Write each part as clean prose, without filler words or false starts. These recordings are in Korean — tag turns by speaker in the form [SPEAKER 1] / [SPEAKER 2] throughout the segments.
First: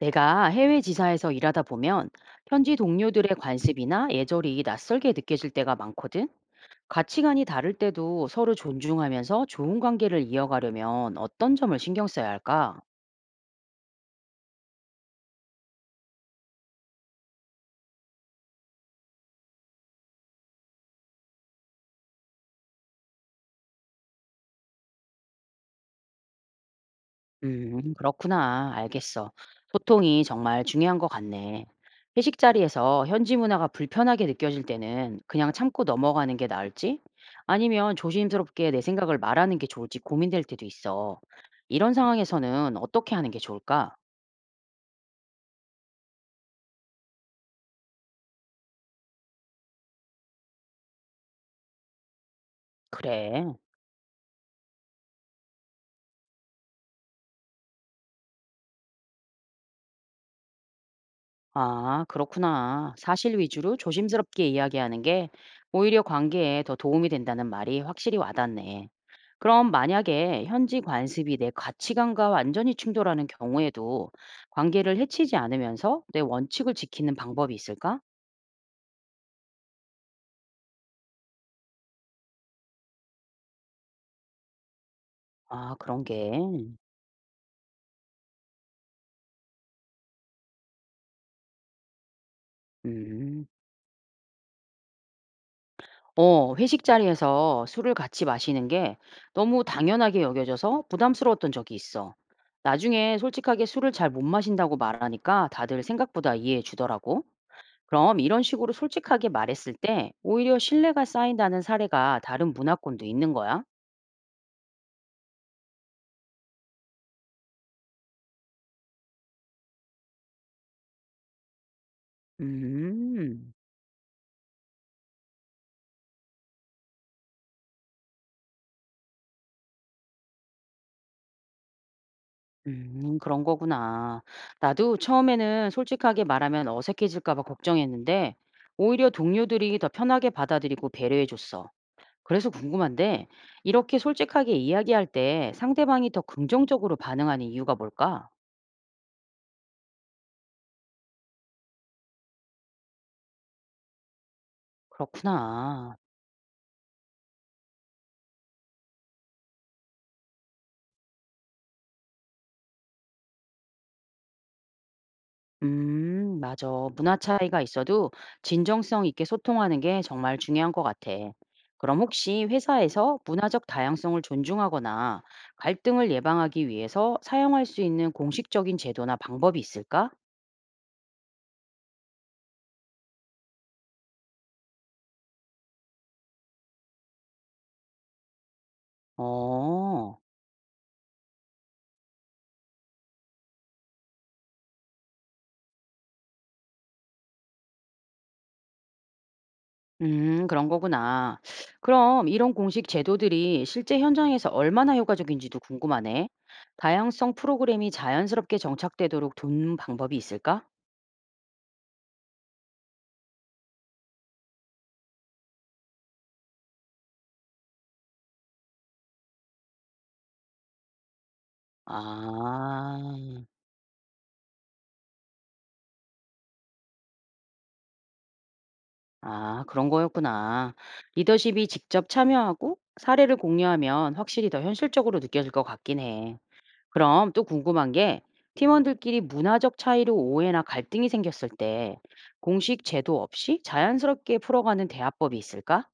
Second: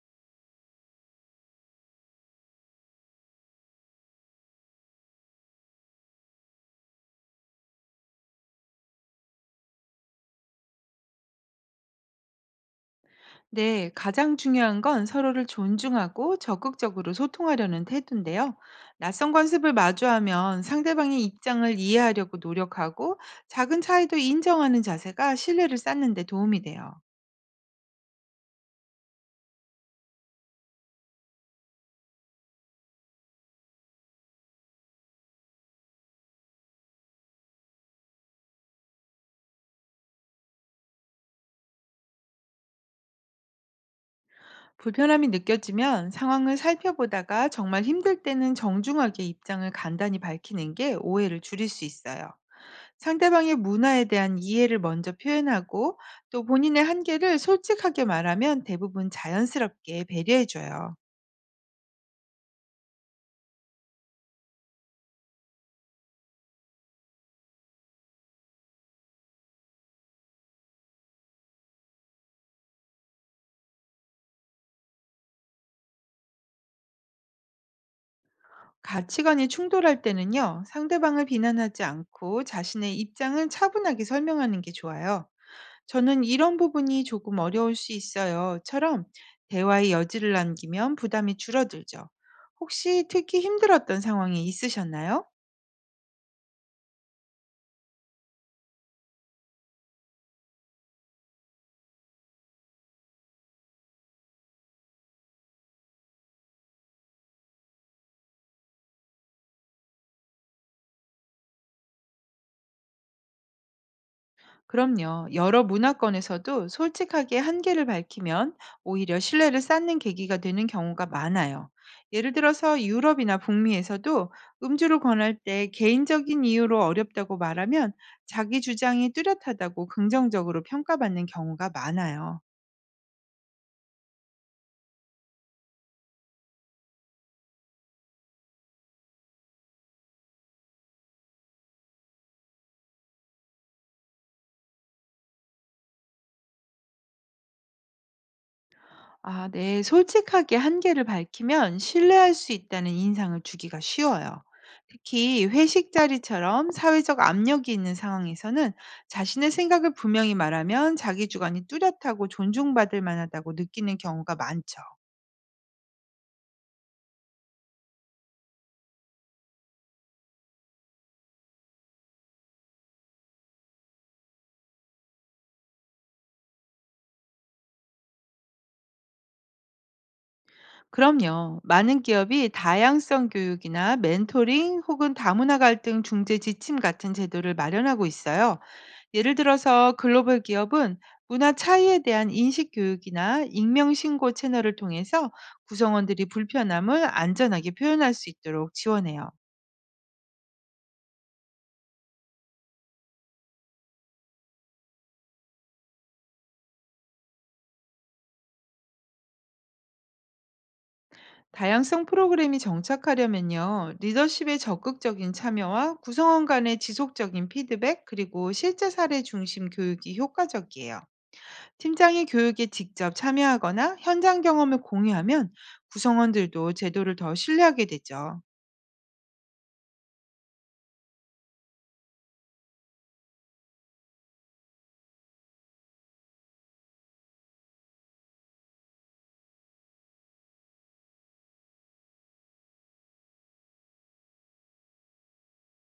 [SPEAKER 1] 내가 해외 지사에서 일하다 보면 현지 동료들의 관습이나 예절이 낯설게 느껴질 때가 많거든. 가치관이 다를 때도 서로 존중하면서 좋은 관계를 이어가려면 어떤 점을 신경 써야 할까?
[SPEAKER 2] 네, 가장 중요한 건 서로를 존중하고 적극적으로 소통하려는 태도인데요. 낯선 관습을 마주하면 상대방의 입장을 이해하려고 노력하고 작은 차이도 인정하는 자세가 신뢰를 쌓는 데 도움이 돼요.
[SPEAKER 1] 그렇구나. 알겠어. 소통이 정말 중요한 것 같네. 회식 자리에서 현지 문화가 불편하게 느껴질 때는 그냥 참고 넘어가는 게 나을지? 아니면 조심스럽게 내 생각을 말하는 게 좋을지 고민될 때도 있어. 이런 상황에서는 어떻게 하는 게 좋을까?
[SPEAKER 2] 불편함이 느껴지면 상황을 살펴보다가 정말 힘들 때는 정중하게 입장을 간단히 밝히는 게 오해를 줄일 수 있어요.
[SPEAKER 1] 그래.
[SPEAKER 2] 상대방의 문화에 대한 이해를 먼저 표현하고 또 본인의 한계를 솔직하게 말하면 대부분 자연스럽게 배려해줘요.
[SPEAKER 1] 아, 그렇구나. 사실 위주로 조심스럽게 이야기하는 게 오히려 관계에 더 도움이 된다는 말이 확실히 와닿네. 그럼 만약에 현지 관습이 내 가치관과 완전히 충돌하는 경우에도 관계를 해치지 않으면서 내 원칙을 지키는 방법이 있을까?
[SPEAKER 2] 가치관이 충돌할 때는요, 상대방을 비난하지 않고 자신의 입장을 차분하게 설명하는 게 좋아요.
[SPEAKER 1] 아, 그런
[SPEAKER 2] 저는 이런
[SPEAKER 1] 게.
[SPEAKER 2] 부분이 조금 어려울 수 있어요.처럼 대화의 여지를 남기면 부담이 줄어들죠. 혹시 특히
[SPEAKER 1] 음.
[SPEAKER 2] 힘들었던 상황이 있으셨나요?
[SPEAKER 1] 회식 자리에서 술을 같이 마시는 게 너무 당연하게 여겨져서 부담스러웠던 적이 있어. 나중에 솔직하게 술을 잘 못 마신다고 말하니까 다들 생각보다 이해해 주더라고. 그럼 이런 식으로 솔직하게 말했을 때 오히려 신뢰가 쌓인다는 사례가 다른 문화권도 있는 거야?
[SPEAKER 2] 그럼요. 여러 문화권에서도 솔직하게 한계를 밝히면 오히려 신뢰를 쌓는 계기가 되는 경우가 많아요. 예를 들어서 유럽이나
[SPEAKER 1] 음,
[SPEAKER 2] 북미에서도 음주를 권할 때 개인적인 이유로 어렵다고 말하면 자기 주장이 뚜렷하다고 긍정적으로 평가받는 경우가 많아요.
[SPEAKER 1] 그런 거구나. 나도 처음에는 솔직하게 말하면 어색해질까 봐 걱정했는데 오히려 동료들이 더 편하게 받아들이고 배려해 줬어. 그래서 궁금한데, 이렇게 솔직하게 이야기할 때 상대방이 더 긍정적으로 반응하는 이유가 뭘까?
[SPEAKER 2] 아, 네. 솔직하게 한계를 밝히면 신뢰할 수 있다는 인상을 주기가 쉬워요. 특히 회식
[SPEAKER 1] 그렇구나.
[SPEAKER 2] 자리처럼 사회적 압력이 있는 상황에서는 자신의 생각을 분명히 말하면 자기 주관이 뚜렷하고 존중받을 만하다고 느끼는 경우가 많죠.
[SPEAKER 1] 맞아. 문화 차이가 있어도 진정성 있게 소통하는 게 정말 중요한 것 같아. 그럼 혹시 회사에서 문화적 다양성을 존중하거나 갈등을 예방하기 위해서 사용할 수 있는 공식적인 제도나 방법이 있을까?
[SPEAKER 2] 그럼요. 많은 기업이 다양성 교육이나 멘토링 혹은 다문화 갈등 중재 지침 같은 제도를 마련하고 있어요. 예를 들어서
[SPEAKER 1] 어.
[SPEAKER 2] 글로벌 기업은 문화 차이에 대한 인식 교육이나 익명 신고 채널을 통해서 구성원들이 불편함을 안전하게 표현할 수 있도록 지원해요.
[SPEAKER 1] 그런 거구나. 그럼 이런 공식 제도들이 실제 현장에서 얼마나 효과적인지도 궁금하네. 다양성 프로그램이 자연스럽게 정착되도록 돕는 방법이 있을까?
[SPEAKER 2] 다양성 프로그램이 정착하려면요, 리더십의 적극적인 참여와 구성원 간의 지속적인 피드백, 그리고 실제 사례 중심 교육이 효과적이에요. 팀장이 교육에 직접
[SPEAKER 1] 아,
[SPEAKER 2] 참여하거나 현장 경험을 공유하면 구성원들도 제도를 더 신뢰하게 되죠.
[SPEAKER 1] 아, 그런 거였구나. 리더십이 직접 참여하고 사례를 공유하면 확실히 더 현실적으로 느껴질 것 같긴 해. 그럼 또 궁금한 게 팀원들끼리 문화적 차이로 오해나 갈등이 생겼을 때 공식 제도 없이 자연스럽게 풀어가는 대화법이 있을까?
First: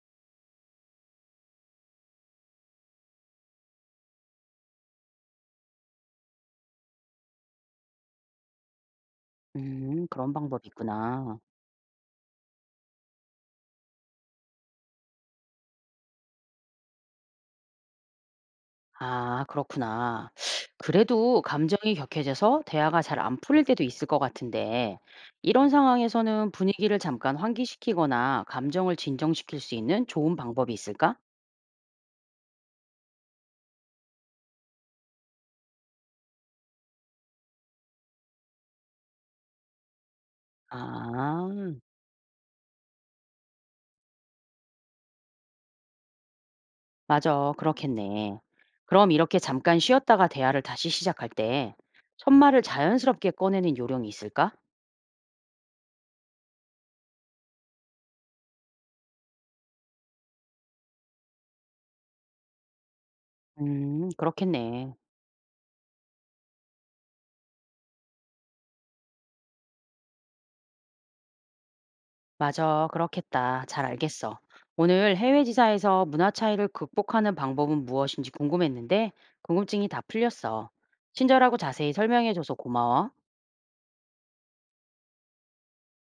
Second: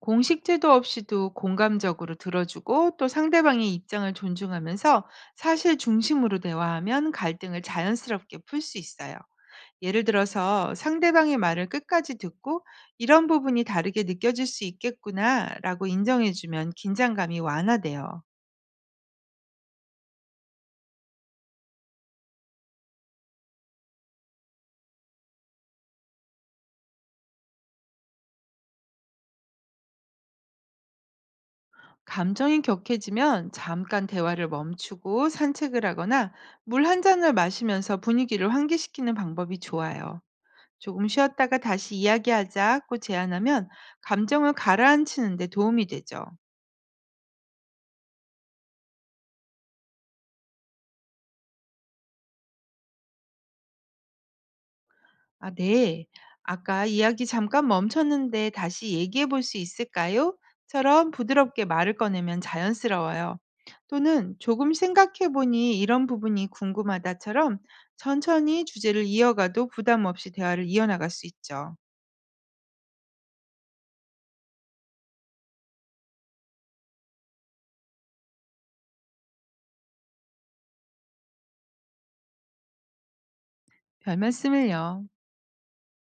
[SPEAKER 2] 공식 제도 없이도 공감적으로 들어주고 또 상대방의 입장을 존중하면서 사실 중심으로 대화하면 갈등을 자연스럽게 풀 수 있어요. 예를
[SPEAKER 1] 음, 그런 방법이
[SPEAKER 2] 들어서 상대방의
[SPEAKER 1] 있구나.
[SPEAKER 2] 말을 끝까지 듣고 이런 부분이 다르게 느껴질 수 있겠구나 라고 인정해주면 긴장감이 완화돼요.
[SPEAKER 1] 아, 그렇구나. 그래도 감정이 격해져서 대화가 잘 안 풀릴 때도 있을 것 같은데 이런 상황에서는 분위기를 잠깐 환기시키거나 감정을 진정시킬 수 있는 좋은 방법이 있을까?
[SPEAKER 2] 감정이 격해지면 잠깐 대화를 멈추고 산책을 하거나 물 한 잔을 마시면서 분위기를 환기시키는 방법이 좋아요. 조금
[SPEAKER 1] 아,
[SPEAKER 2] 쉬었다가 다시 이야기하자고 제안하면 감정을 가라앉히는 데 도움이 되죠.
[SPEAKER 1] 맞아. 그렇겠네. 그럼 이렇게 잠깐 쉬었다가 대화를 다시 시작할 때 첫말을 자연스럽게 꺼내는 요령이 있을까?
[SPEAKER 2] 아, 네. 아까 이야기 잠깐 멈췄는데 다시 얘기해 볼 수 있을까요? 처럼 부드럽게 말을 꺼내면 자연스러워요.
[SPEAKER 1] 음,
[SPEAKER 2] 또는 조금
[SPEAKER 1] 그렇겠네.
[SPEAKER 2] 생각해 보니 이런 부분이 궁금하다처럼 천천히 주제를 이어가도 부담 없이 대화를 이어나갈 수 있죠.
[SPEAKER 1] 맞아, 그렇겠다. 잘 알겠어. 오늘 해외 지사에서 문화 차이를 극복하는 방법은 무엇인지 궁금했는데, 궁금증이 다 풀렸어. 친절하고 자세히 설명해줘서 고마워.
[SPEAKER 2] 별 말씀을요.